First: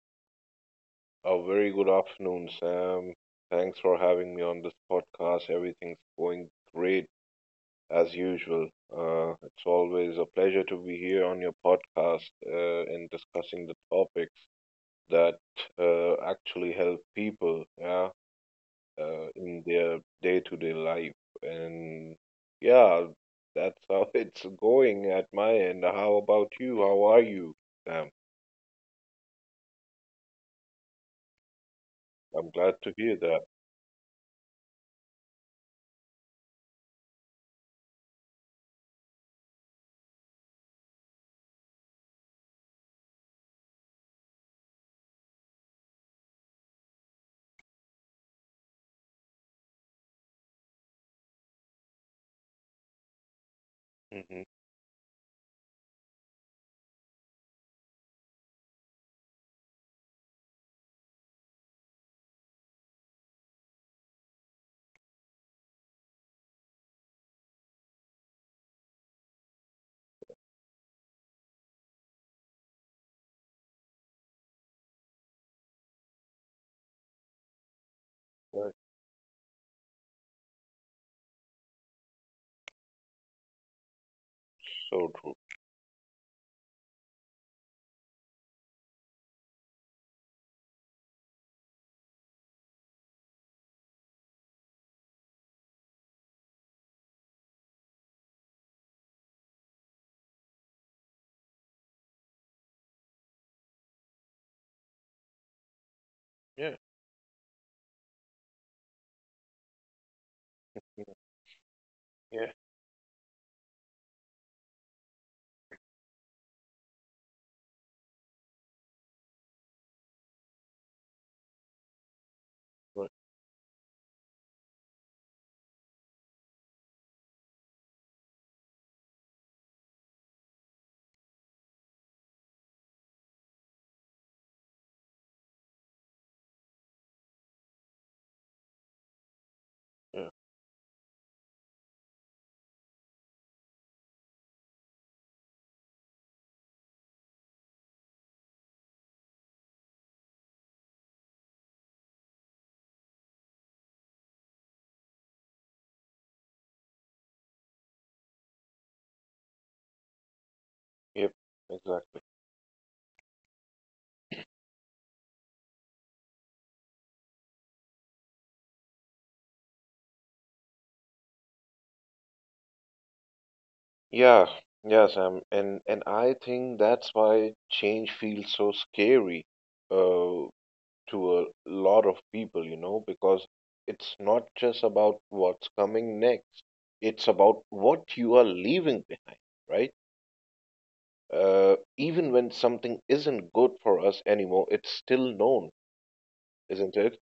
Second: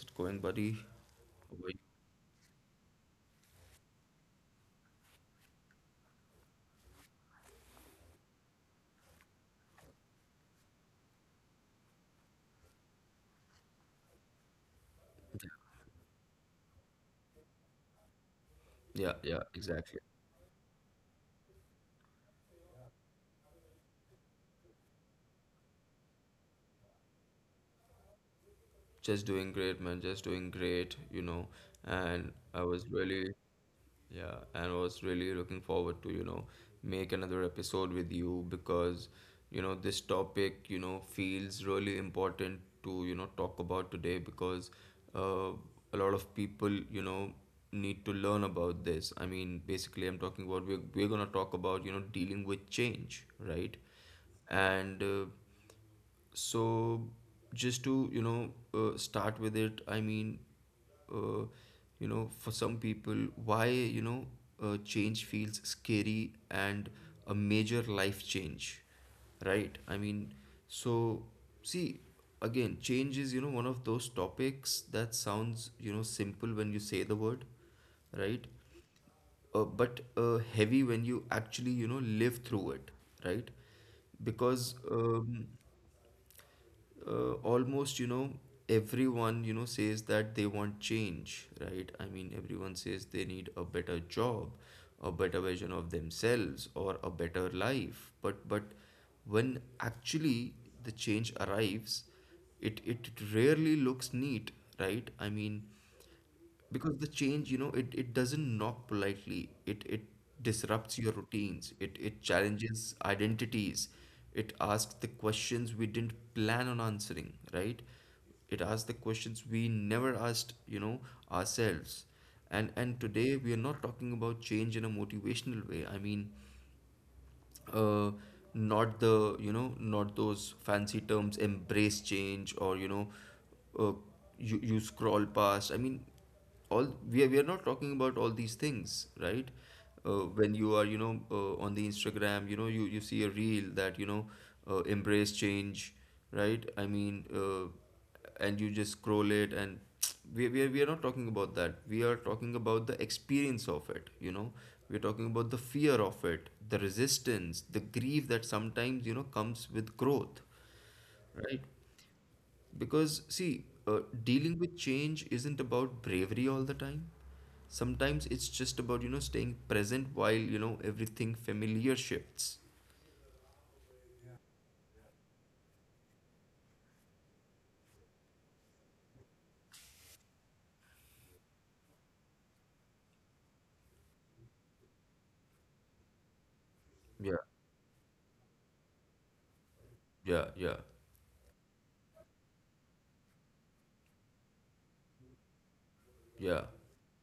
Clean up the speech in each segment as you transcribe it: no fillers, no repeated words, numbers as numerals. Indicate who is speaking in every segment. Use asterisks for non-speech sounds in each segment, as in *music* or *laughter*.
Speaker 1: it going, buddy?
Speaker 2: A very
Speaker 1: Wait,
Speaker 2: good afternoon, Sam. Thanks for having me on this podcast. Everything's going great as usual. It's always a pleasure to be here on your podcast and discussing the topics that actually help people, yeah,
Speaker 1: yeah, yeah,
Speaker 2: in their
Speaker 1: exactly.
Speaker 2: day-to-day life. And yeah, that's how *laughs* it's going at my end. How about you? How are you, Sam?
Speaker 1: Just doing great, man. Just doing great. And
Speaker 2: I'm
Speaker 1: I
Speaker 2: glad
Speaker 1: was
Speaker 2: to hear
Speaker 1: really.
Speaker 2: that.
Speaker 1: Yeah, and was really looking forward to, make another episode with you because this topic feels really important to, talk about today because uh, a lot of people need to learn about this. I mean, basically, I'm talking about we're going to talk about, dealing with change, right?
Speaker 2: hmm
Speaker 1: And so just to start with it. I mean uh, for some people why change feels scary and a major life change, right? I mean so see again, change is, you know, one of those topics that sounds, you know, simple when you say the word, right
Speaker 2: That's
Speaker 1: uh, but uh, heavy when you actually, you know, live through it, right? because
Speaker 2: so true.
Speaker 1: um, uh, almost, you know, everyone, you know, says that they want change, right? I mean, everyone says they need a better job, a better version of themselves or a better life, but when actually the change arrives, it rarely looks neat, right? I mean,
Speaker 2: Yeah.
Speaker 1: because the change, you know, it doesn't knock politely, it disrupts your routines, it
Speaker 2: Yeah,
Speaker 1: challenges identities, it asks the questions we didn't plan on answering, right? It asks the questions we never asked, you know, ourselves. And
Speaker 2: right,
Speaker 1: today we are not talking about change in a motivational way. I mean uh, not the, you know, not those fancy terms, embrace change, or, you know uh, you you scroll past, I mean, all we are, not talking about all these things, right?
Speaker 2: yeah,
Speaker 1: When you are, you know, on the Instagram, you know, you see a reel that, you know, embrace change, right? I mean, and you just scroll it and *tsk* we are not talking about that, we are talking about the experience of it, you know, we're talking about the fear of it, the resistance, the grief that sometimes, you know, comes with growth,
Speaker 2: yep,
Speaker 1: right?
Speaker 2: exactly.
Speaker 1: Because, see, dealing with change isn't about bravery all the time, sometimes it's just about, you know, staying present while, you know, everything familiar shifts.
Speaker 2: Yeah, yeah, Sam, and I think that's why change feels so scary uh, to a lot of people, you know, because it's not just about what's coming next. It's
Speaker 1: Yeah,
Speaker 2: about what you are leaving behind, right?
Speaker 1: yeah, yeah,
Speaker 2: Even when something isn't good for us anymore, it's still known,
Speaker 1: yeah,
Speaker 2: isn't it?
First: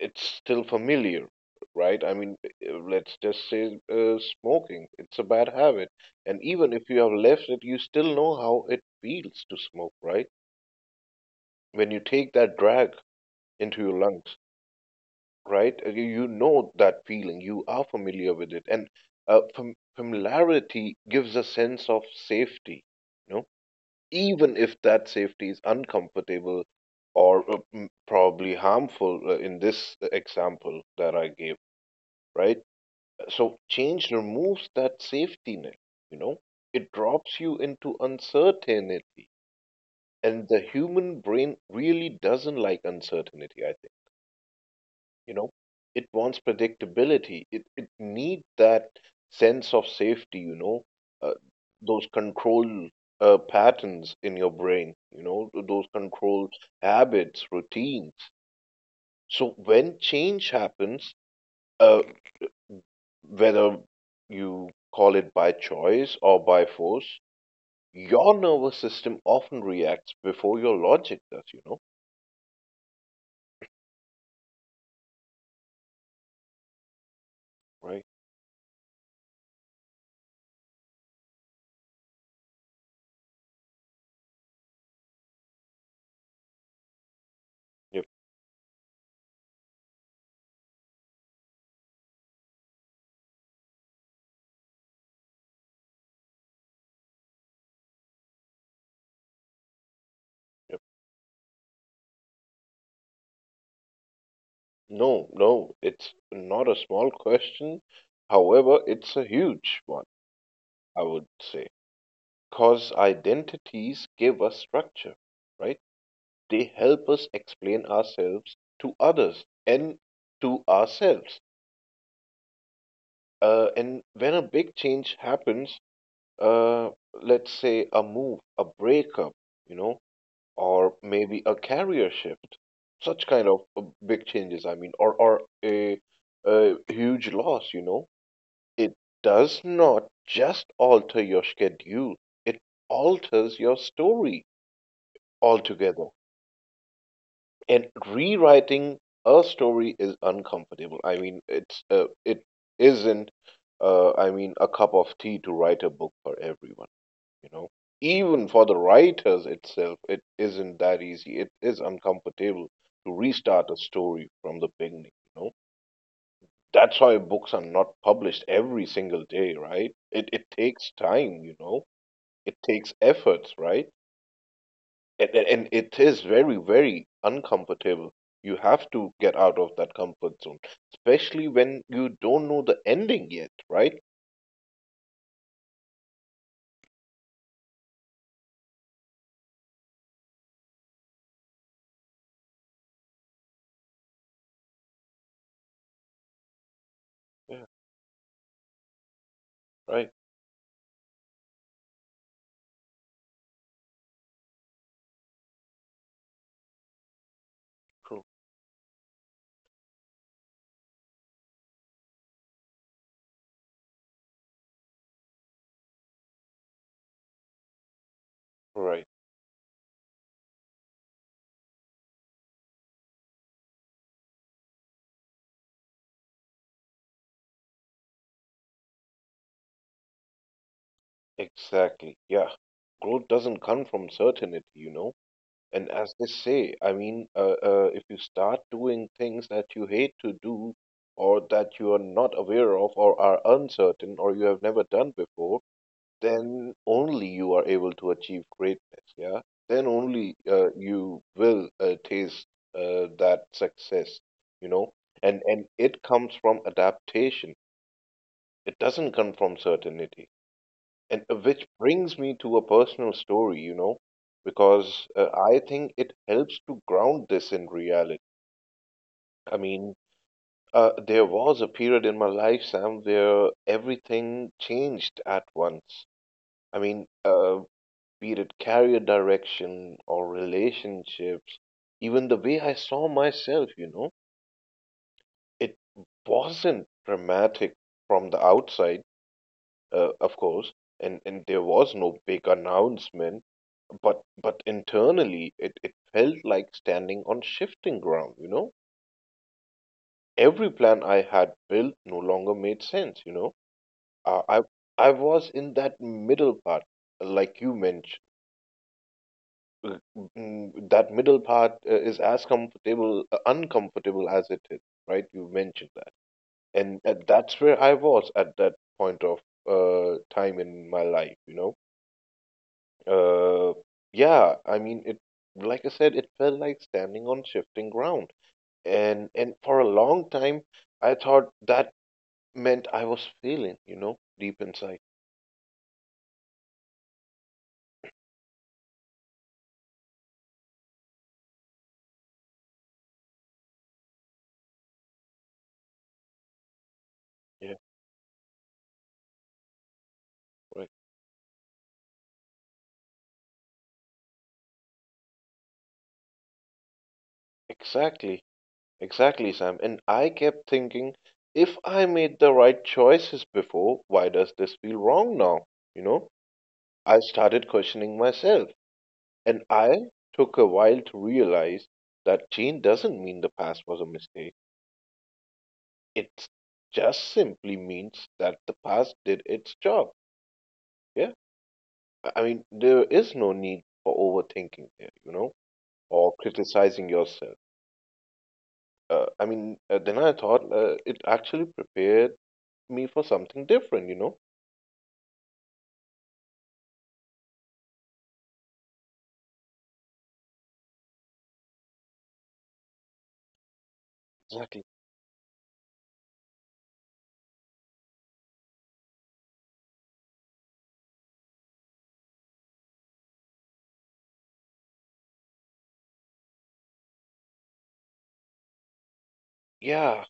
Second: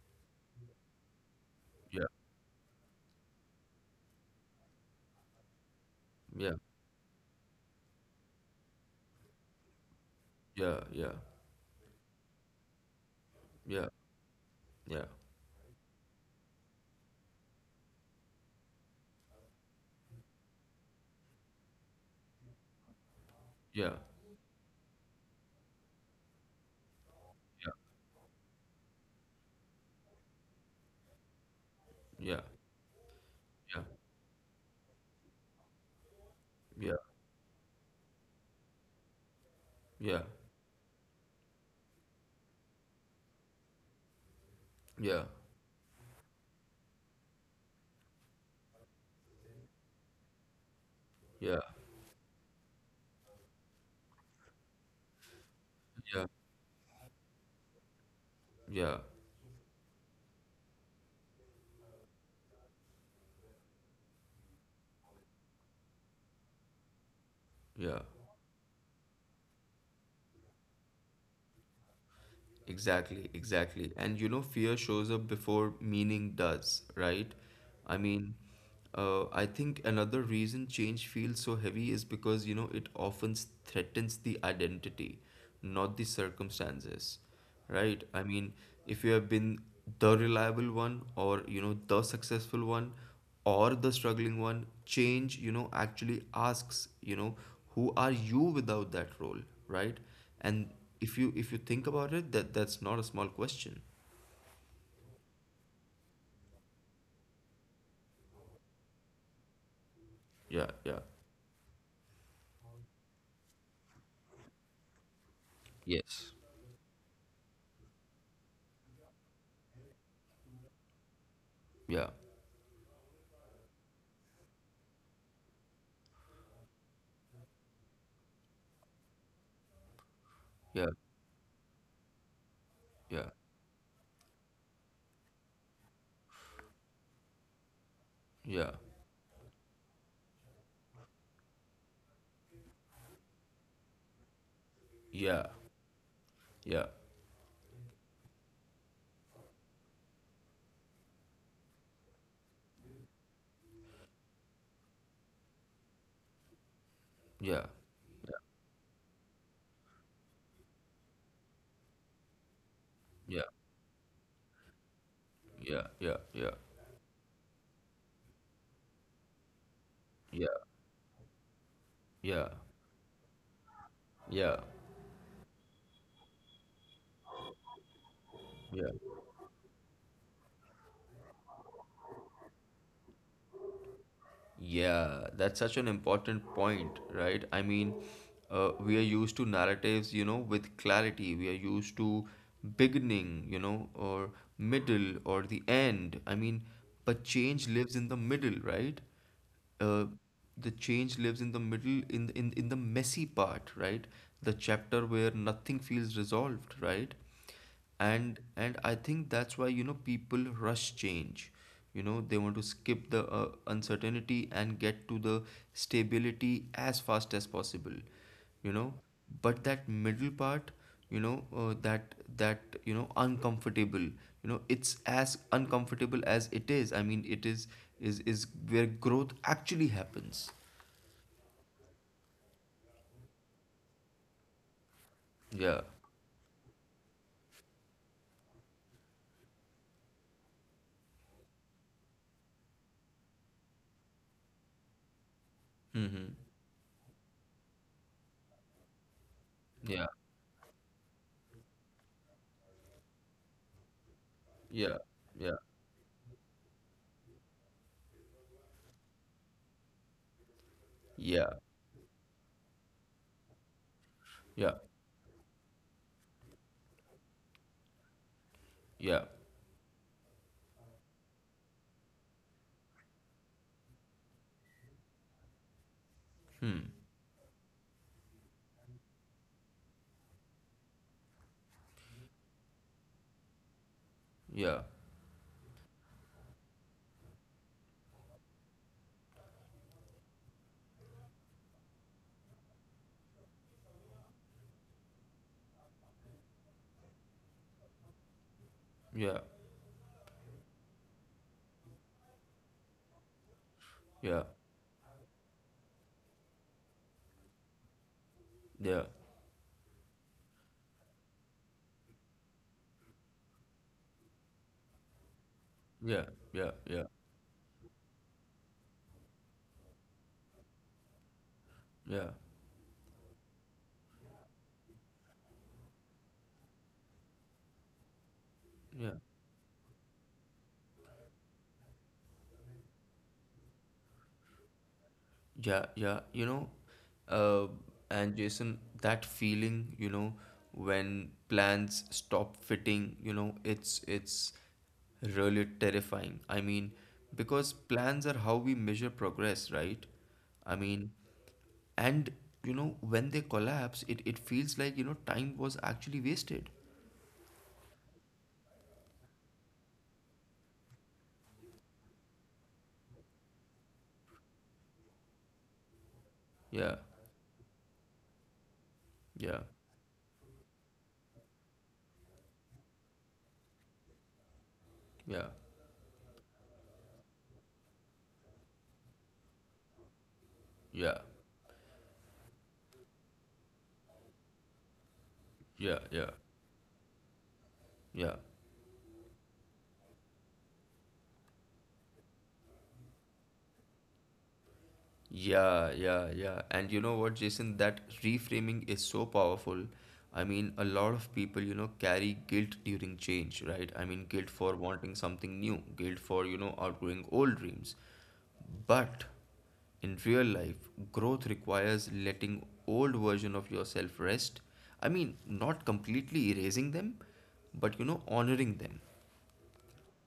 Speaker 2: It's still familiar, right?
Speaker 1: yeah,
Speaker 2: I mean, let's just say smoking, it's a bad habit. And
Speaker 1: yeah,
Speaker 2: even if you have left it, you still know how it feels to smoke, right?
Speaker 1: yeah, yeah,
Speaker 2: When you take that drag into
Speaker 1: yeah,
Speaker 2: your lungs,
Speaker 1: yeah,
Speaker 2: right? You know that feeling, you are familiar with it. And familiarity gives a sense of safety, you know,
Speaker 1: yeah.
Speaker 2: even if that safety is uncomfortable or probably harmful in this example that I gave,
Speaker 1: Yeah,
Speaker 2: right? So
Speaker 1: yeah,
Speaker 2: change removes that safety net, you know, it
Speaker 1: yeah,
Speaker 2: drops you into uncertainty.
Speaker 1: yeah,
Speaker 2: And the human brain really doesn't like uncertainty, I think.
Speaker 1: yeah,
Speaker 2: You know, it wants predictability, it needs that sense of safety, you know, uh,
Speaker 1: yeah,
Speaker 2: those control patterns in your brain, you know, those
Speaker 1: yeah,
Speaker 2: control habits, routines.
Speaker 1: yeah,
Speaker 2: So when change happens, uh, whether you call it by choice or by force,
Speaker 1: yeah.
Speaker 2: your nervous system often reacts before your logic does, you know,
Speaker 1: Exactly, exactly. And, you know, fear shows up before meaning does, right? I
Speaker 2: right?
Speaker 1: mean, I think another reason change feels so heavy is because, you know, it often s- threatens the identity, not the circumstances, right?
Speaker 2: Yep,
Speaker 1: I mean, if you have been the reliable one or, you know, the successful one or the struggling one, change, you know, actually asks, you know, who are you without that role, right? And
Speaker 2: yep.
Speaker 1: if you think about it, that's not a small question.
Speaker 2: No, no, it's not a small question. However, it's a huge one,
Speaker 1: Yeah, yeah.
Speaker 2: I would say, because identities give us structure, right?
Speaker 1: Yes.
Speaker 2: They help us explain ourselves to others and to ourselves.
Speaker 1: Yeah.
Speaker 2: And when a big change happens, uh, let's say a move, a breakup, you know,
Speaker 1: Yeah.
Speaker 2: or maybe a career shift, such
Speaker 1: Yeah.
Speaker 2: kind of big changes, I mean, or a huge loss, you know,
Speaker 1: Yeah.
Speaker 2: it does not just alter your schedule, it alters your story
Speaker 1: Yeah.
Speaker 2: altogether.
Speaker 1: Yeah.
Speaker 2: And rewriting a story is uncomfortable. I mean, it isn't, I mean, a cup of tea to write a book for everyone. You
Speaker 1: Yeah.
Speaker 2: know, even for the writers itself it isn't that easy, it is uncomfortable to
Speaker 1: Yeah.
Speaker 2: restart a story from the beginning, you know.
Speaker 1: Yeah. Yeah. Yeah.
Speaker 2: That's why books are not published every single day, right? it
Speaker 1: Yeah.
Speaker 2: it takes time, you know,
Speaker 1: Yeah.
Speaker 2: it takes efforts, right?
Speaker 1: Yeah.
Speaker 2: And and it is very very uncomfortable, you
Speaker 1: Yeah.
Speaker 2: have to get out of that comfort zone, especially when you don't know the ending yet, right?
Speaker 1: Yeah, that's such an important point, right? I mean, we are used to narratives, you know, with clarity. We are used to beginning, you know, or middle or the end. I mean, but
Speaker 2: Yeah,
Speaker 1: change lives in the middle, right? Uh,
Speaker 2: right,
Speaker 1: the change lives in the middle, in in the messy part, right? The chapter where nothing feels resolved, right?
Speaker 2: true,
Speaker 1: And I think that's why, you know, people rush change. You know, they want to skip the uncertainty and get to the stability as fast as possible, you know,
Speaker 2: right.
Speaker 1: but that middle part, you know, uncomfortable, you know, it's as uncomfortable as it is, I mean, it is, is where growth actually happens.
Speaker 2: Exactly. Yeah. Growth doesn't come from certainty, you know.
Speaker 1: Yeah,
Speaker 2: And as they say, I mean, if you start doing things that you hate to do or that you are not aware of or are uncertain or you have never done before, then only you are able to achieve greatness. Yeah. Then
Speaker 1: yeah,
Speaker 2: only you will taste that success, you know.
Speaker 1: yeah, yeah,
Speaker 2: And it comes from adaptation. It doesn't come from certainty. And
Speaker 1: yeah,
Speaker 2: which brings me to a personal story, you know,
Speaker 1: yeah,
Speaker 2: because I think it helps to ground this in reality.
Speaker 1: yeah,
Speaker 2: I mean, there was a period in my life, Sam, where everything changed at once. I mean, be it career direction or relationships, even the way I saw myself, you know,
Speaker 1: yeah,
Speaker 2: it wasn't dramatic from the outside, of course, and there was no big announcement. But internally, it felt like standing on shifting ground, you know?
Speaker 1: yeah,
Speaker 2: Every plan I had built no longer made sense, you know? Uh,
Speaker 1: yeah,
Speaker 2: I, I was in that middle part, like you mentioned.
Speaker 1: yeah.
Speaker 2: Uh, That middle part is as uncomfortable as it is, right? You mentioned that.
Speaker 1: Yeah, yeah,
Speaker 2: And
Speaker 1: yeah,
Speaker 2: that's where I was at that point of time in my life, you know?
Speaker 1: yeah,
Speaker 2: Uh, yeah, I mean, it, like I said, it felt like standing on shifting ground.
Speaker 1: yeah,
Speaker 2: And for a long time, I thought that meant I was failing, you know, deep inside.
Speaker 1: yeah, yeah. You know, uh, and Jason, that feeling, you know, when plans stop fitting, you know, it's really terrifying. I mean,
Speaker 2: Yeah,
Speaker 1: because plans are how we measure progress, right? I
Speaker 2: right.
Speaker 1: mean, and you know, when they collapse, it feels like, you know, time was actually wasted.
Speaker 2: Exactly. Exactly, Sam. And I kept thinking, if I made the right choices before, why does this feel wrong now? You know,
Speaker 1: Yeah,
Speaker 2: I started questioning myself.
Speaker 1: yeah,
Speaker 2: And I took a while to realize that change doesn't mean the past was a mistake.
Speaker 1: yeah,
Speaker 2: It just simply means that the past did its job.
Speaker 1: yeah,
Speaker 2: Yeah. I mean, there is no need for overthinking there, you know,
Speaker 1: yeah, yeah,
Speaker 2: or criticizing yourself.
Speaker 1: yeah.
Speaker 2: Then I thought it actually prepared me for something different, you know.
Speaker 1: Yeah, yeah, yeah. And you know what, Jason, that reframing is so powerful. I mean, a lot of people, you know, carry guilt during change, right? I mean, guilt for
Speaker 2: Exactly.
Speaker 1: wanting something new, guilt for, you know, outgrowing old dreams. But in real life, growth requires letting old version of yourself rest. I mean, not completely erasing them, but you know, honoring them.
Speaker 2: Yeah,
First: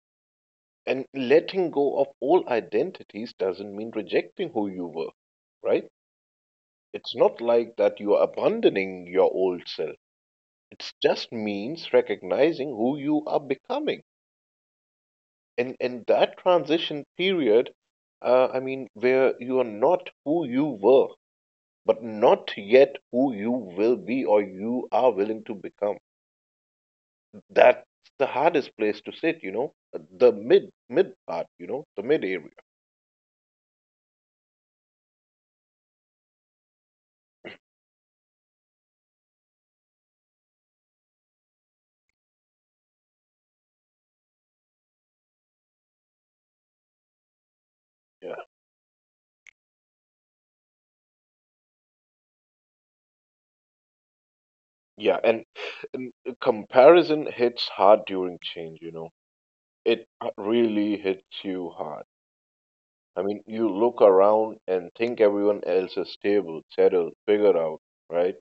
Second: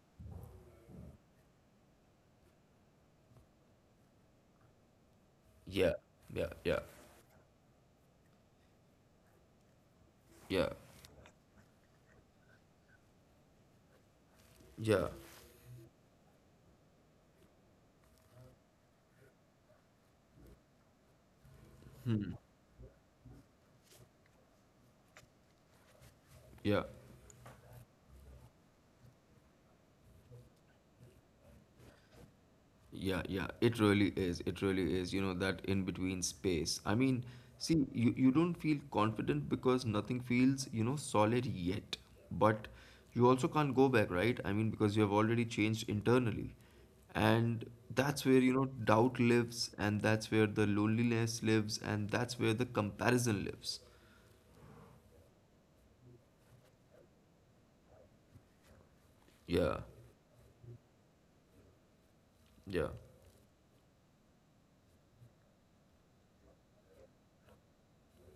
Speaker 2: and letting go of all identities doesn't mean rejecting who you were, right?
Speaker 1: Yeah, yeah, yeah,
Speaker 2: It's not like that you are abandoning your old self.
Speaker 1: yeah,
Speaker 2: It just means recognizing who you are becoming.
Speaker 1: yeah,
Speaker 2: And that transition period, I mean, where you are not who you were but not yet who you will be or you are willing to become.
Speaker 1: yeah.
Speaker 2: That's the hardest place to sit, you know, the mid part, you know, the mid area.
Speaker 1: Yeah, yeah, it really is. It really is, you know, that in between space. I mean, see, you don't feel confident because nothing feels, you know, solid yet. But you also can't go back, right? I mean, because you have already changed internally. And that's
Speaker 2: Yeah,
Speaker 1: where, you know, doubt lives, and that's where the loneliness lives, and that's where the comparison lives.
Speaker 2: yeah, and comparison hits hard during change. You know,
Speaker 1: Yeah,
Speaker 2: it really hits you hard.
Speaker 1: yeah,
Speaker 2: I mean, you look around and think everyone else is stable, settled, figured out, right?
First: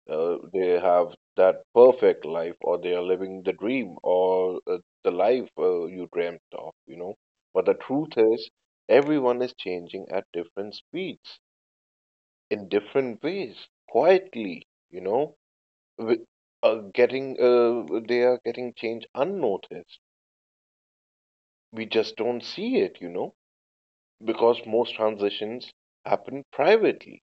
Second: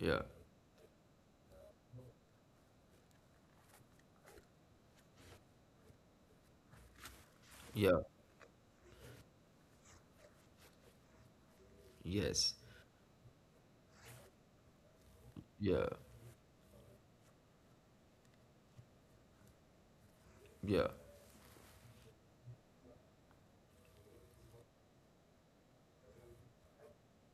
Speaker 1: yeah,
Speaker 2: They have that perfect life, or they are living the dream, or the life you dreamt of, you know. But the
Speaker 1: yeah,
Speaker 2: truth is, everyone is changing at different speeds,
Speaker 1: yes,
Speaker 2: in different ways, quietly, you know,
Speaker 1: yeah,
Speaker 2: with, getting they are getting change unnoticed.
Speaker 1: yeah.
Speaker 2: We just don't see it, you know, because most transitions happen privately.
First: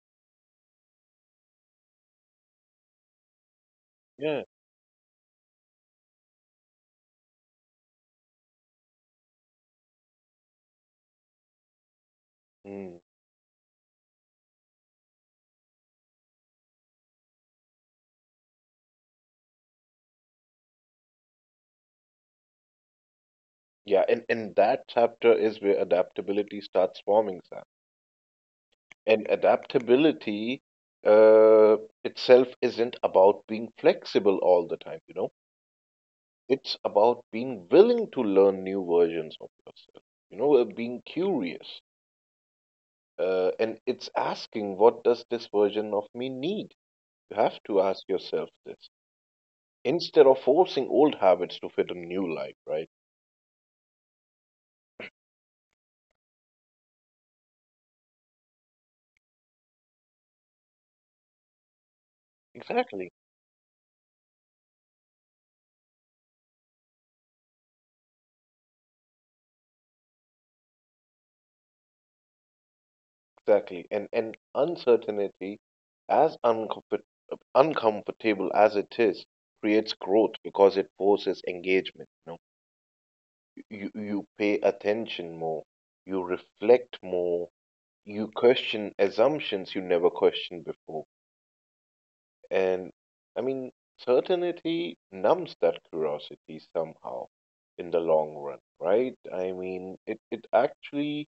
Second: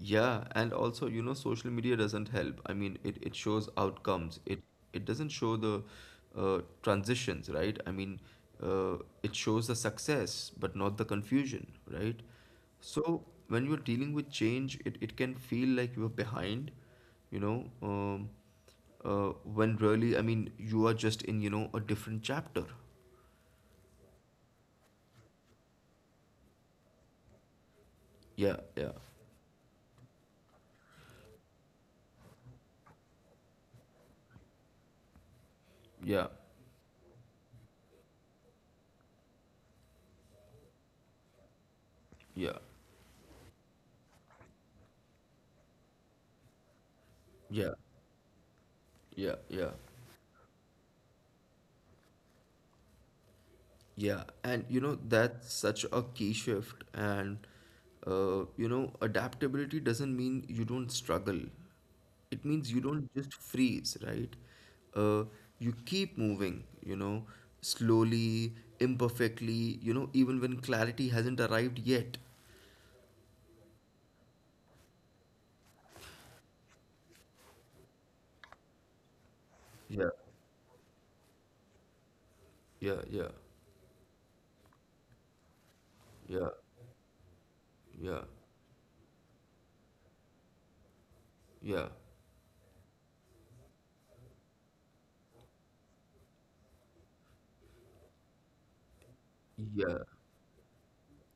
Speaker 1: Yeah, and also, you know, social media doesn't help. I mean, it shows outcomes.
Speaker 2: Yeah.
Speaker 1: It doesn't show the transitions, right? I mean, it shows the success, but not the confusion, right?
Speaker 2: Mm.
Speaker 1: So when you're dealing with change, it can feel like you're behind, you know, when really, I mean, you are just in, you know, a different chapter.
Speaker 2: Yeah, and that chapter is where adaptability starts forming.
Speaker 1: Yeah, yeah,
Speaker 2: And adaptability uh, itself isn't about being flexible all the time, you know.
Speaker 1: yeah,
Speaker 2: It's about being willing to learn new versions of yourself, you know, being curious.
Speaker 1: yeah,
Speaker 2: And it's asking, what does this version of me need? You have
Speaker 1: yeah,
Speaker 2: to ask yourself this
Speaker 1: yeah, yeah.
Speaker 2: instead of forcing old habits to fit a new life, right?
Speaker 1: Yeah, and you know, that's such a key shift. And you know, adaptability doesn't mean you don't struggle, it means you don't
Speaker 2: Exactly.
Speaker 1: just freeze, right? Uh, you keep moving, you know, slowly, imperfectly, you know, even when clarity hasn't arrived yet.
Speaker 2: Exactly. And uncertainty, as uncomfortable as it is, creates
Speaker 1: Yeah,
Speaker 2: growth because it forces engagement. You know?
Speaker 1: yeah, yeah,
Speaker 2: You pay attention more, you
Speaker 1: yeah,
Speaker 2: reflect more,
Speaker 1: yeah,
Speaker 2: you question assumptions you never questioned before.
Speaker 1: yeah,
Speaker 2: And I mean, certainty numbs that curiosity somehow in the long run, right? I mean,
Speaker 1: yeah.
Speaker 2: it actually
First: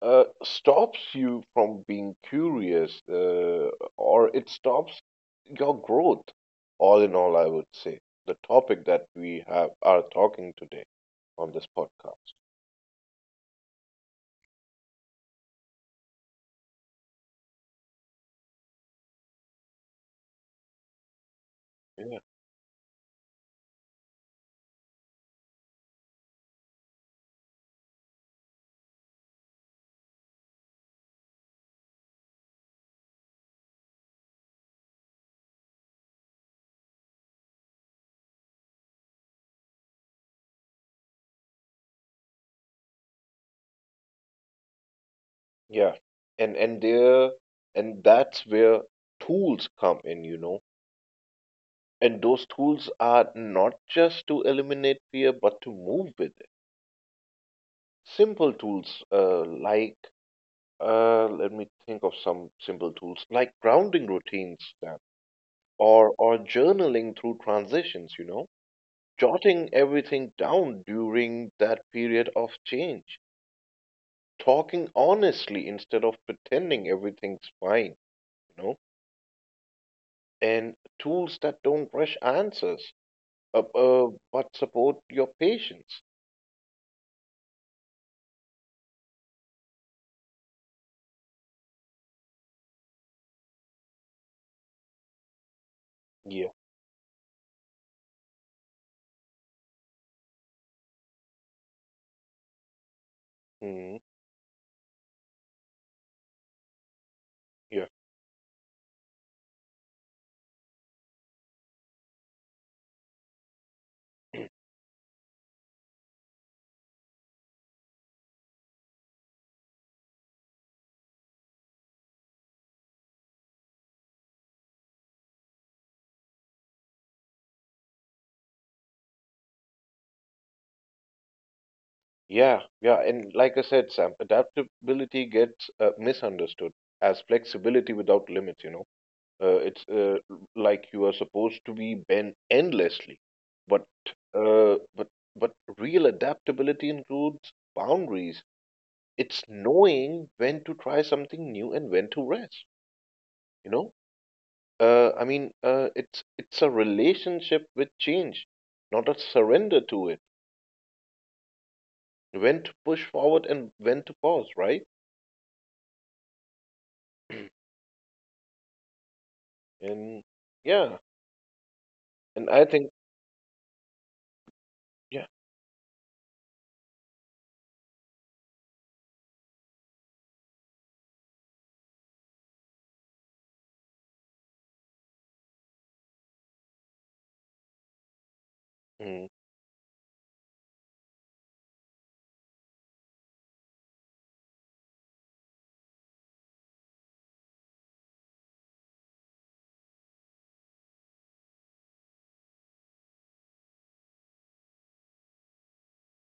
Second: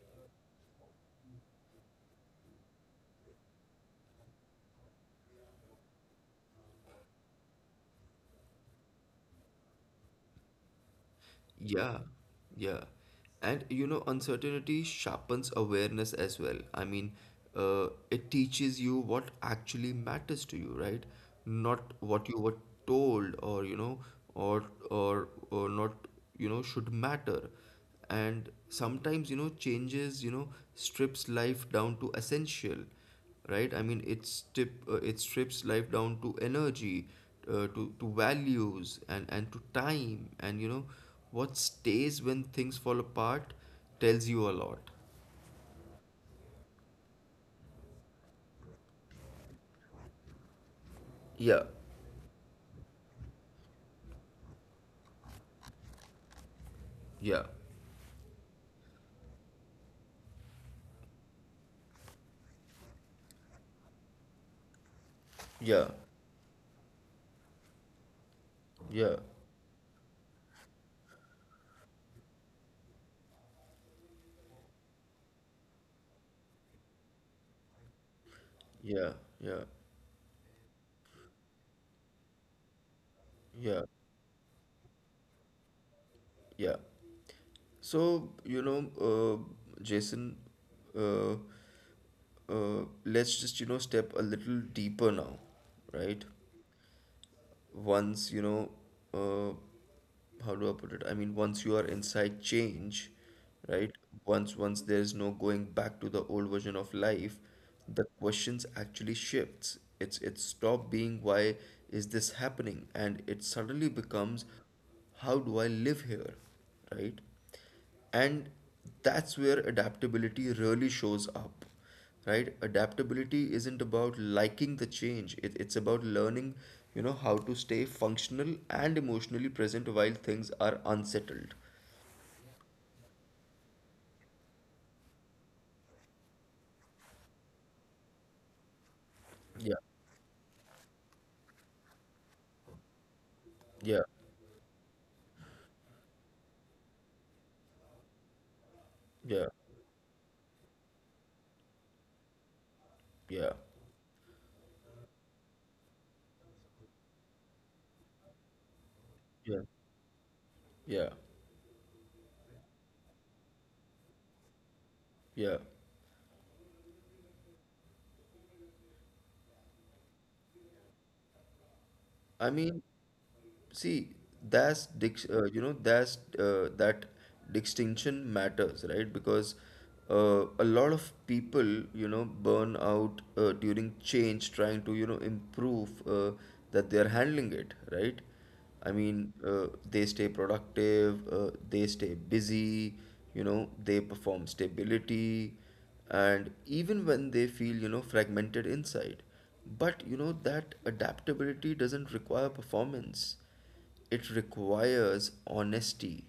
Speaker 2: stops you from being curious, or it stops your growth. All in all, I would say the topic that we have are talking today on this
Speaker 1: Yeah,
Speaker 2: podcast.
Speaker 1: yeah. And you know, uncertainty sharpens awareness as well. I mean, it teaches you what actually matters to you, right? Not
Speaker 2: Yeah,
Speaker 1: what you were told or, you know, or or not, you know, should matter. And sometimes, you know, changes, you know, strips life down to essential, right? I mean, it strips life down to energy, to values and to time, and you know what stays when things fall apart tells you a lot.
Speaker 2: yeah, and and there, and that's where tools come in, you know.
Speaker 1: Yeah,
Speaker 2: And those tools are not just to eliminate fear, but to move with it.
Speaker 1: yeah,
Speaker 2: Simple tools like, let me think of some simple tools like grounding routines then,
Speaker 1: yeah,
Speaker 2: or journaling through transitions, you know,
Speaker 1: yeah,
Speaker 2: jotting everything down during that period of change, talking honestly instead of pretending everything's fine, you know,
Speaker 1: yeah, yeah,
Speaker 2: and tools that don't rush answers, uh,
Speaker 1: yeah,
Speaker 2: uh, but support your patience.
Speaker 1: yeah. So, you know, Jason, uh, let's just, you know, step a little deeper now, right?
Speaker 2: Yeah.
Speaker 1: Once, you know, uh, how do I put it? I mean, once you are inside change, right?
Speaker 2: Mhm.
Speaker 1: Once there is no going back to the old version of life,
Speaker 2: Yeah.
Speaker 1: the questions actually shifts. It's it stop being why is this happening? And it suddenly becomes how do I live here? Right? And that's where adaptability really shows up, right? Adaptability isn't about liking the change, it's about learning, you know, how to stay functional and emotionally present while things are unsettled.
Speaker 2: Yeah, yeah, and like I said, Sam, adaptability gets misunderstood as flexibility without limits, you know. Uh, it's
Speaker 1: Yeah,
Speaker 2: uh, like you are supposed to be bent endlessly, but
Speaker 1: yeah,
Speaker 2: uh, but but real adaptability includes boundaries. It's
Speaker 1: yeah,
Speaker 2: knowing when to try something new and when to rest.
Speaker 1: yeah,
Speaker 2: You know, it's a relationship with change, not a
Speaker 1: yeah,
Speaker 2: surrender to it.
Speaker 1: yeah,
Speaker 2: When to push forward and when to pause, right?
Speaker 1: yeah.
Speaker 2: And yeah, and
Speaker 1: i
Speaker 2: I
Speaker 1: mean
Speaker 2: think
Speaker 1: See,
Speaker 2: yeah.
Speaker 1: you know that distinction matters, right? Because a lot of people, you know, burn out during change, trying to, you know, improve that they're handling it, right? I
Speaker 2: Mm.
Speaker 1: mean, they stay productive, they stay busy, you know, they perform stability, and even when they feel, you know, fragmented inside. But you know that adaptability doesn't require performance. It requires honesty.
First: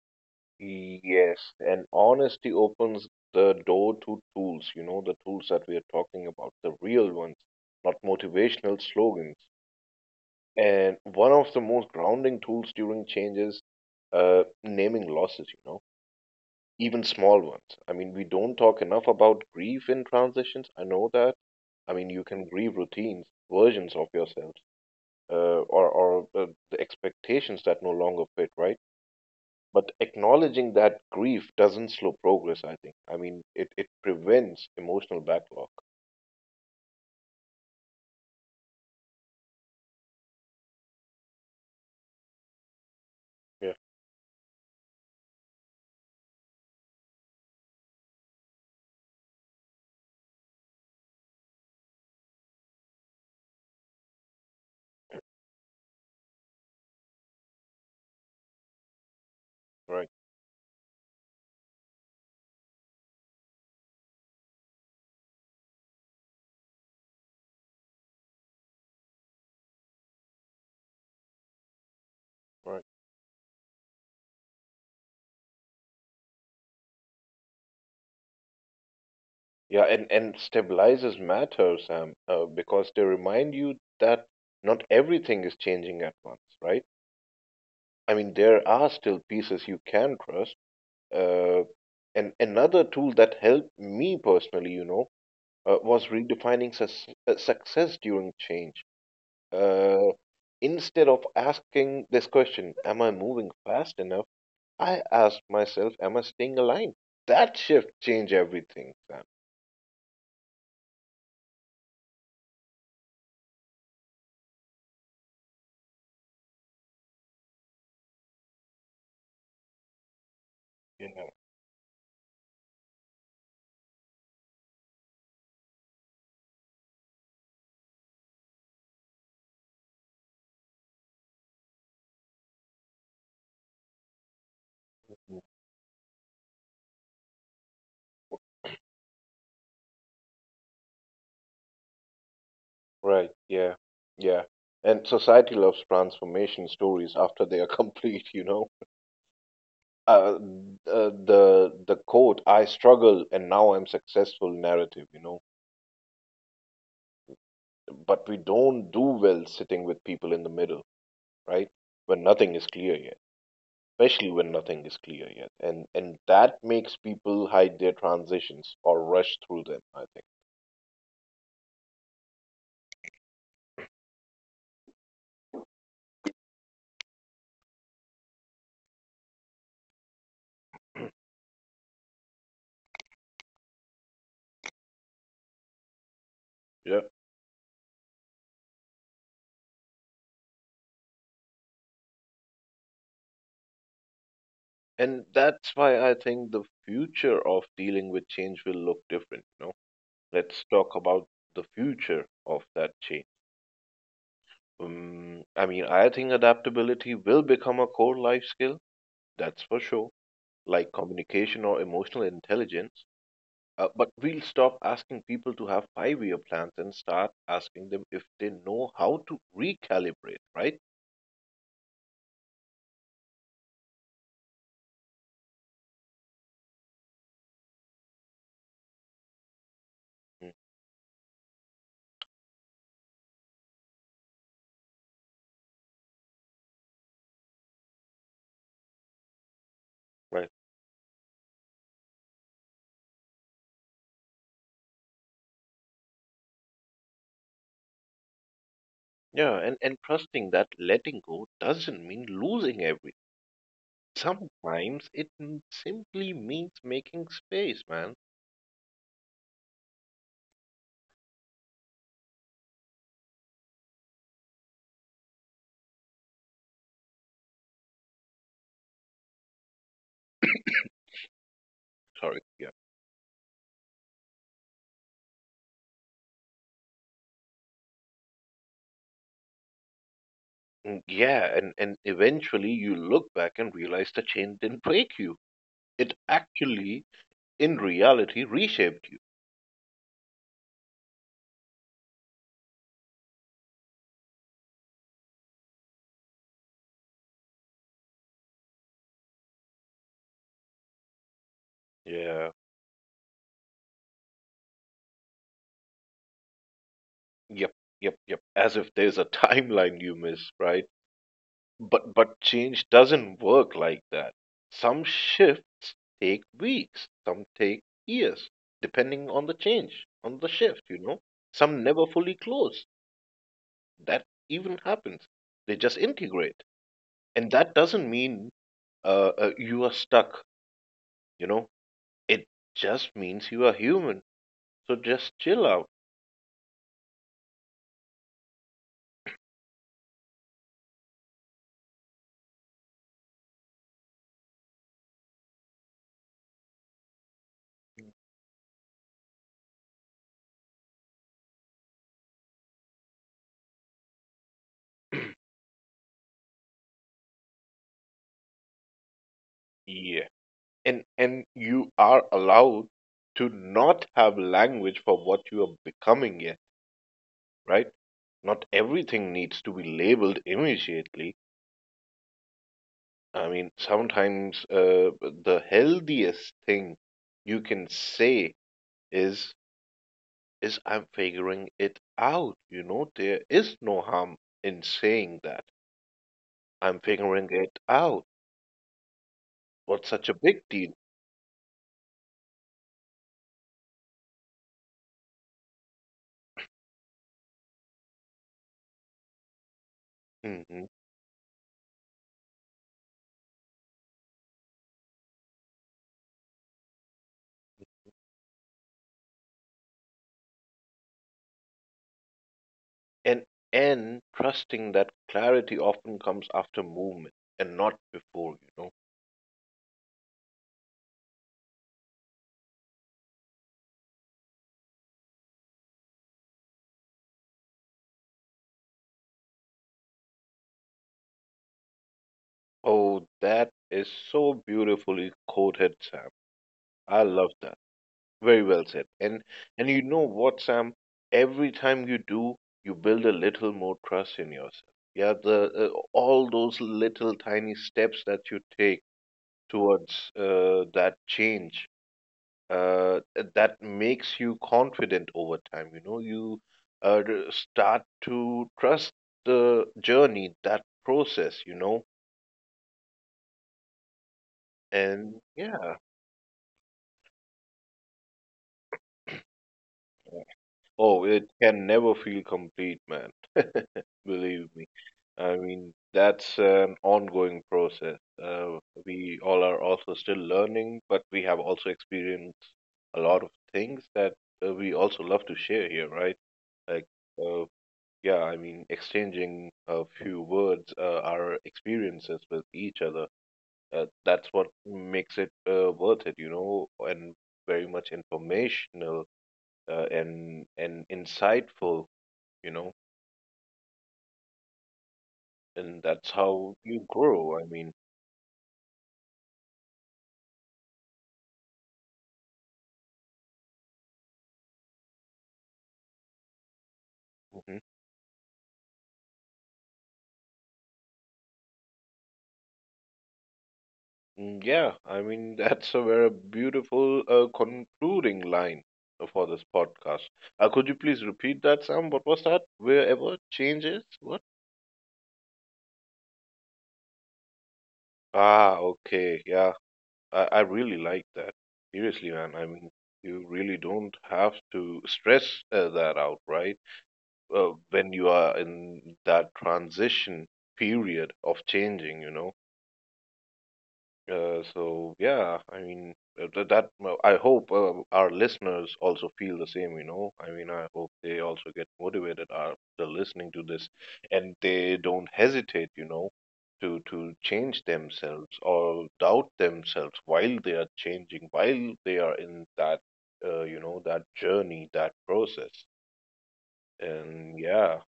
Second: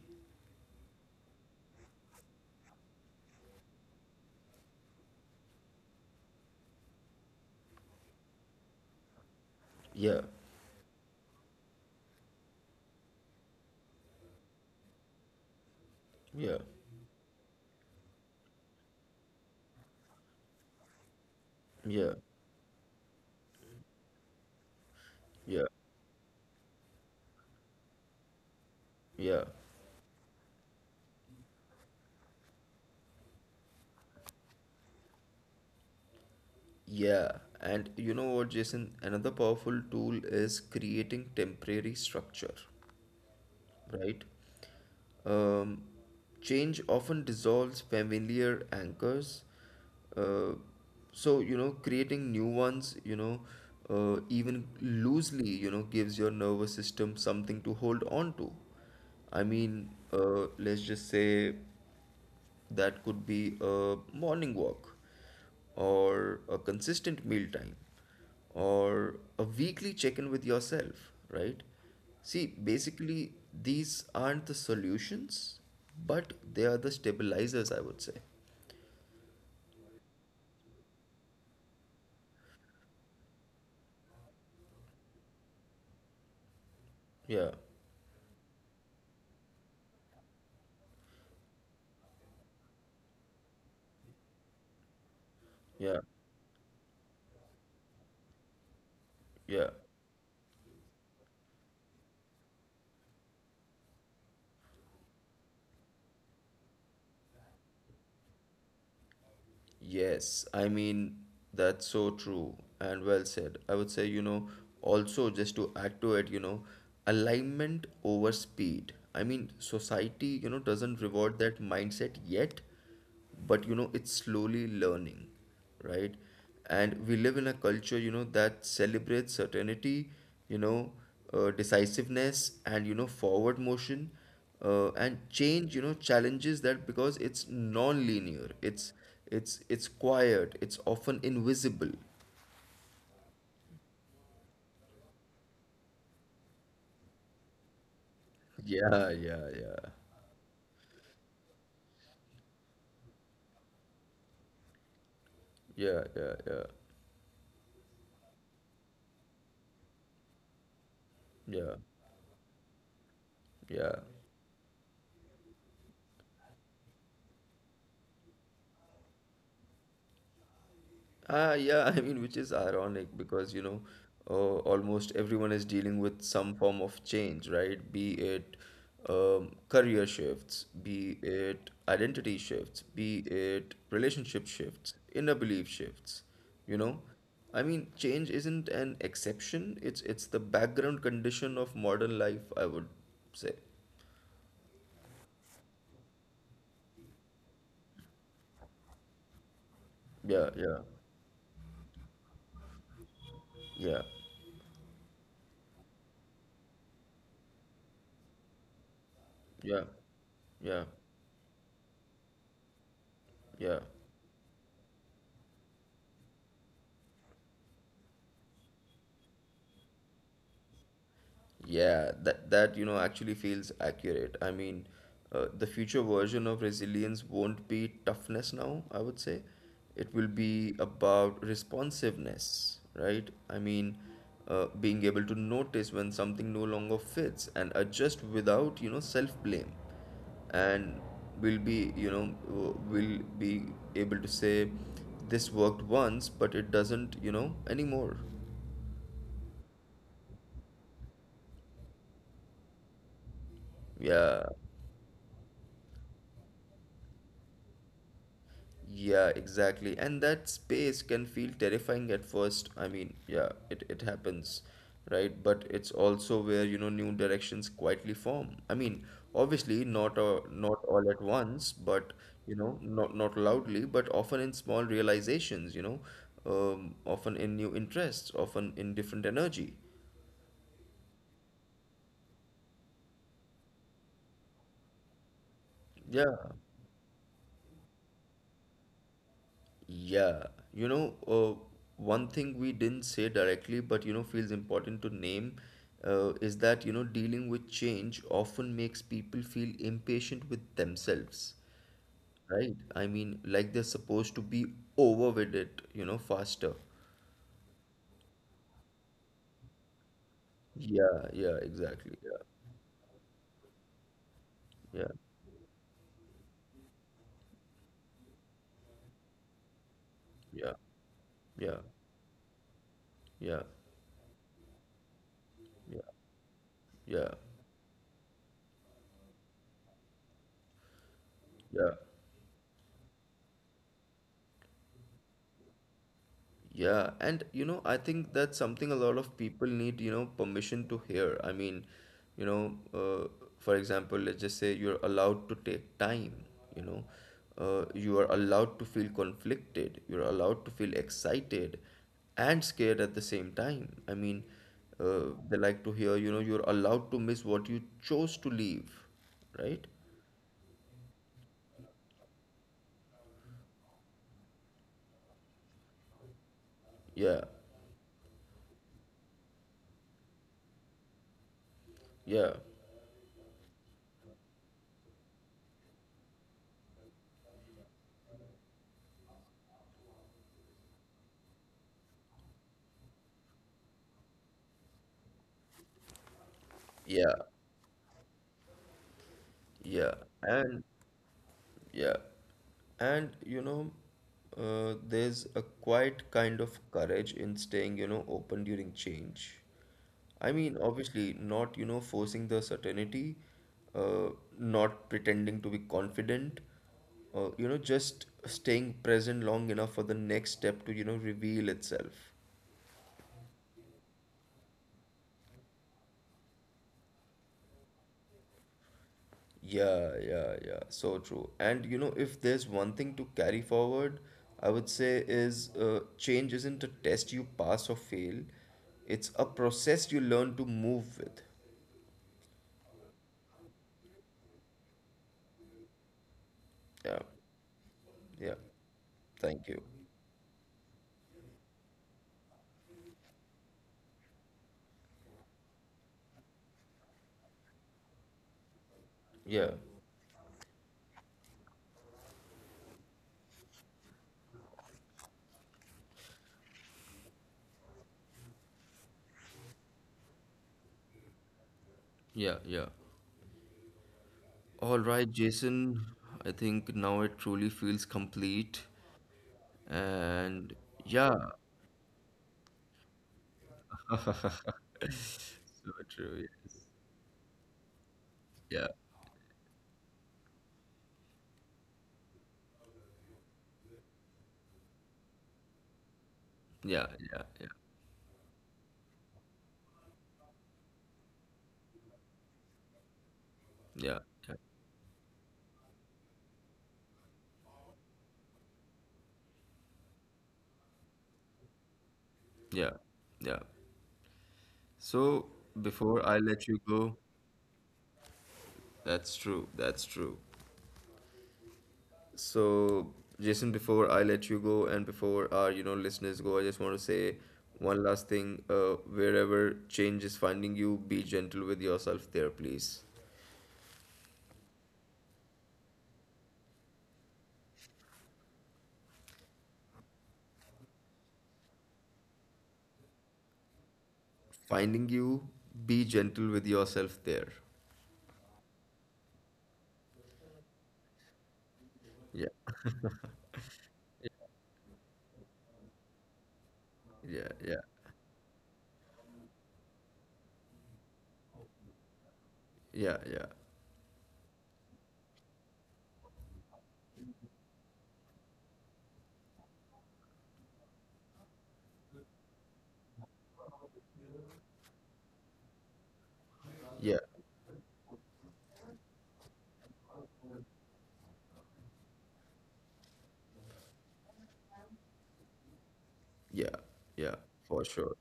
Speaker 2: Yes, and honesty opens the door to tools, you know, the tools that we are talking about, the real ones, not motivational slogans.
Speaker 1: Yeah,
Speaker 2: And one of the most grounding tools during change is naming losses, you know,
Speaker 1: yeah,
Speaker 2: even small ones. I mean, we don't talk enough about grief in transitions. I know that. I mean, you
Speaker 1: yeah,
Speaker 2: can grieve routines, versions of yourselves, uh,
Speaker 1: yeah,
Speaker 2: or, or uh, the expectations that no longer fit, right?
Speaker 1: yeah,
Speaker 2: But acknowledging that grief doesn't slow progress, I think. I mean, it prevents emotional backlog.
Speaker 1: yeah. And you know what, Jason? Another powerful tool is creating temporary structure,
Speaker 2: Yeah,
Speaker 1: right? Um, Change often dissolves familiar anchors. Uh, so, you know, creating new ones, you know, even loosely, you know, gives your nervous system something to hold on to. I mean,
Speaker 2: right,
Speaker 1: let's just say that could be a morning walk, or a consistent meal time, or a weekly check in with yourself, right? See,
Speaker 2: right.
Speaker 1: basically, these aren't the solutions, but they are the stabilizers, I would say.
Speaker 2: Yeah, and stabilizes matter, Sam, because they remind you that not everything is changing at once, right?
Speaker 1: Yeah,
Speaker 2: I mean, there are still pieces you can trust. Uh, and another tool that helped me personally, you know, uh,
Speaker 1: yeah,
Speaker 2: was redefining sus- uh, success during change.
Speaker 1: yeah.
Speaker 2: Uh, instead of asking this question, am I moving fast enough? I asked myself, am I staying aligned? That shift changed everything, Sam.
Speaker 1: Yes, I mean, that's so true and well said. I would say, you know, also just to add to it, you know, alignment over speed. I mean, society, you know,
Speaker 2: You
Speaker 1: doesn't
Speaker 2: know.
Speaker 1: reward that mindset yet, but you know, it's slowly learning, right? And we live in a culture, you know, that celebrates certainty, you know, decisiveness, and you know, forward motion, and
Speaker 2: Mm.
Speaker 1: change, you know, challenges that because it's non-linear, it's quiet, it's often invisible.
Speaker 2: Right. Yeah. Yeah. And society loves transformation stories after they are *laughs* complete. You know.
Speaker 1: Yeah, yeah, yeah,
Speaker 2: Uh, the quote "I struggle and now I'm successful" narrative. You know.
Speaker 1: yeah, yeah,
Speaker 2: But we don't do well sitting with people in the middle,
Speaker 1: yeah,
Speaker 2: right?
Speaker 1: yeah,
Speaker 2: When nothing is clear yet.
Speaker 1: yeah.
Speaker 2: Especially when nothing is clear yet, and that makes people hide their transitions or rush through them, I think.
Speaker 1: Ah, yeah, *laughs* I mean, which is ironic because, you know, uh, almost everyone is dealing with some form of change, right? Be it career shifts, be it identity shifts, be it relationship shifts, inner belief shifts, you
Speaker 2: Yeah.
Speaker 1: know? I mean, change isn't an exception, it's the background condition of modern life, I would say.
Speaker 2: And that's why I think the future of dealing with change will look different, you know.
Speaker 1: Yeah,
Speaker 2: Let's
Speaker 1: yeah,
Speaker 2: talk about the future of that change.
Speaker 1: yeah,
Speaker 2: I mean, I think adaptability will become a core life skill, that's for
Speaker 1: yeah,
Speaker 2: sure,
Speaker 1: yeah,
Speaker 2: like communication or emotional intelligence.
Speaker 1: yeah.
Speaker 2: But we'll stop asking people to have 5 year plans and start asking them if they know how to recalibrate, right?
Speaker 1: Yeah, that you know actually feels accurate. I mean, the future version of resilience won't be toughness now, I would say. It will
Speaker 2: Mm.
Speaker 1: be about responsiveness, right? I mean, being able to notice when something no longer fits and adjust without, you know, self-blame.
Speaker 2: Right.
Speaker 1: And we'll be, you know, we'll be able to say this worked once, but it doesn't, you know, anymore.
Speaker 2: Yeah, and trusting that letting go doesn't mean losing everything.
Speaker 1: Yeah,
Speaker 2: Sometimes it simply means making space, man.
Speaker 1: yeah, exactly. And that space can feel terrifying at first. I mean, yeah, it happens, right? But it's also where, you know, new directions quietly form. I mean, obviously not not all at once, but
Speaker 2: Sorry.
Speaker 1: you
Speaker 2: Yeah.
Speaker 1: know, not not loudly, but often in small realizations, you know, often in new interests, often in different energy.
Speaker 2: Mm. Yeah, and eventually you look back and realize the chain didn't break you. It
Speaker 1: Yeah.
Speaker 2: actually, in reality, reshaped you.
Speaker 1: Yeah, you know, one thing we didn't say directly, but you know, feels important to name, is that you know, dealing with change often makes people feel impatient with themselves,
Speaker 2: Yeah.
Speaker 1: right? I mean, like they're supposed to be over with it, you know, faster.
Speaker 2: Yep, yep. As if there's a timeline you miss, right?
Speaker 1: Yeah, yeah, exactly.
Speaker 2: But
Speaker 1: Yeah,
Speaker 2: but change doesn't work like that. Some
Speaker 1: yeah,
Speaker 2: shifts take weeks, some take years, depending on the change, on the
Speaker 1: yeah,
Speaker 2: shift, you know.
Speaker 1: yeah,
Speaker 2: Some never fully close,
Speaker 1: yeah,
Speaker 2: that even happens. They just
Speaker 1: yeah,
Speaker 2: integrate.
Speaker 1: yeah,
Speaker 2: And that doesn't mean you are stuck, you know?
Speaker 1: yeah.
Speaker 2: It just means you are human. So just chill out.
Speaker 1: Yeah, and you know, I think that's something a lot of people need, you know, permission to hear. I mean, you know, for example, let's just say you're allowed to take time, you know, you are allowed to feel conflicted, you're allowed to feel excited and scared at the same time. I mean, they like to hear, you know, you're allowed to miss what you chose to leave, right?
Speaker 2: Yeah. And you are allowed to not have language for what you are becoming yet,
Speaker 1: Yeah,
Speaker 2: right? Not everything needs to be labeled immediately.
Speaker 1: yeah,
Speaker 2: I mean, sometimes the healthiest thing you can say is I'm figuring it out. You know, there is no harm in saying that. I'm figuring
Speaker 1: yeah,
Speaker 2: it out. What's
Speaker 1: yeah.
Speaker 2: such a big
Speaker 1: And
Speaker 2: deal?
Speaker 1: yeah. And you know, there's a quiet kind of courage in staying, you know, open during change. I mean,
Speaker 2: Hmm.
Speaker 1: obviously, not, you know, forcing the certainty, uh, not pretending to be confident, you know, just staying present long enough for the next step to, you know, reveal itself.
Speaker 2: And and trusting that clarity often comes after movement and not before, you know.
Speaker 1: Yeah, yeah, yeah. So true. And you know, if there's one thing to carry forward, I would say is change isn't a test you pass or fail. It's a process you learn to move with.
Speaker 2: Oh, that is so beautifully quoted, Sam.
Speaker 1: Yeah,
Speaker 2: I love that.
Speaker 1: yeah.
Speaker 2: Very well said. And
Speaker 1: Thank you.
Speaker 2: and you know what, Sam? Every time you do, you build a little more trust in yourself. Yeah, the all those little tiny steps that you take
Speaker 1: Yeah.
Speaker 2: towards that change uh, that makes you confident over time. You know, you start to trust the journey, that process. You know,
Speaker 1: Yeah, yeah. All right,
Speaker 2: and yeah.
Speaker 1: Jason. I think now it truly feels complete. And
Speaker 2: Oh,
Speaker 1: yeah,
Speaker 2: it can never feel complete, man. *laughs* Believe me. I
Speaker 1: so
Speaker 2: mean,
Speaker 1: true.
Speaker 2: that's an ongoing process.
Speaker 1: Yes. Yeah,
Speaker 2: We all are also still learning, but we have also experienced a lot of things that we also love to share here, right? Like,
Speaker 1: yeah, yeah,
Speaker 2: uh,
Speaker 1: yeah,
Speaker 2: yeah, I mean, exchanging a few words, our experiences with each other.
Speaker 1: yeah,
Speaker 2: That's
Speaker 1: yeah,
Speaker 2: what makes it worth it, you know, and very much informational and insightful, you
Speaker 1: yeah,
Speaker 2: know,
Speaker 1: yeah. So
Speaker 2: and
Speaker 1: before
Speaker 2: that's
Speaker 1: I let
Speaker 2: how
Speaker 1: you
Speaker 2: you
Speaker 1: go,
Speaker 2: grow. I mean,
Speaker 1: that's true. That's true. So, Jason, before I let you go and before our, you know, listeners go, I just want to say
Speaker 2: mhm.
Speaker 1: one last thing. Wherever change is finding you, be gentle with yourself there, please.
Speaker 2: Mm, yeah, I mean, *laughs* that's a very beautiful concluding line for this podcast. Could you please repeat that, Sam? What was that? Wherever changes? What?
Speaker 1: Finding you, be gentle with yourself there.
Speaker 2: Ah, okay, yeah, I really like that. Seriously,
Speaker 1: Yeah,
Speaker 2: man, I mean, you really don't have to stress that out, right?
Speaker 1: yeah, yeah,
Speaker 2: When you are in that transition period of changing, you know.
Speaker 1: yeah, yeah,
Speaker 2: So yeah, I mean, that, well, I hope our listeners also feel the same, you know. I mean, I hope they also get motivated after listening to this and they don't hesitate, you know, to
Speaker 1: yeah,
Speaker 2: to change themselves or doubt themselves while they are changing, while they are in that you know, that journey, that process.
Speaker 1: yeah, yeah,
Speaker 2: And
Speaker 1: for
Speaker 2: yeah,
Speaker 1: sure.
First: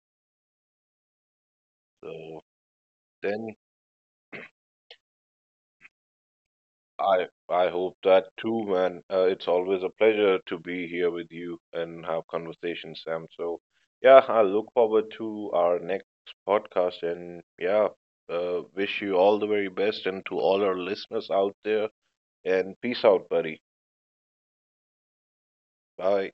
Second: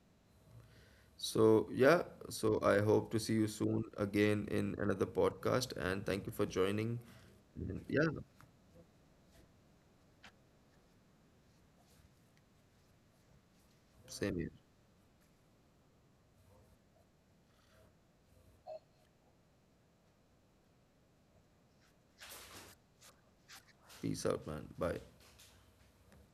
Speaker 1: So, yeah,
Speaker 2: so
Speaker 1: so I hope to see you
Speaker 2: then
Speaker 1: soon again in another podcast and thank you for joining.
Speaker 2: I
Speaker 1: And
Speaker 2: hope
Speaker 1: yeah,
Speaker 2: that too, man. It's always a pleasure to be here with you and have conversations, Sam. So, yeah,
Speaker 1: same
Speaker 2: I
Speaker 1: here.
Speaker 2: look forward to our next podcast, and yeah, wish you all the very best, and to all our listeners out there. And peace out, buddy.
Speaker 1: Peace out, man. Bye.
Speaker 2: Bye.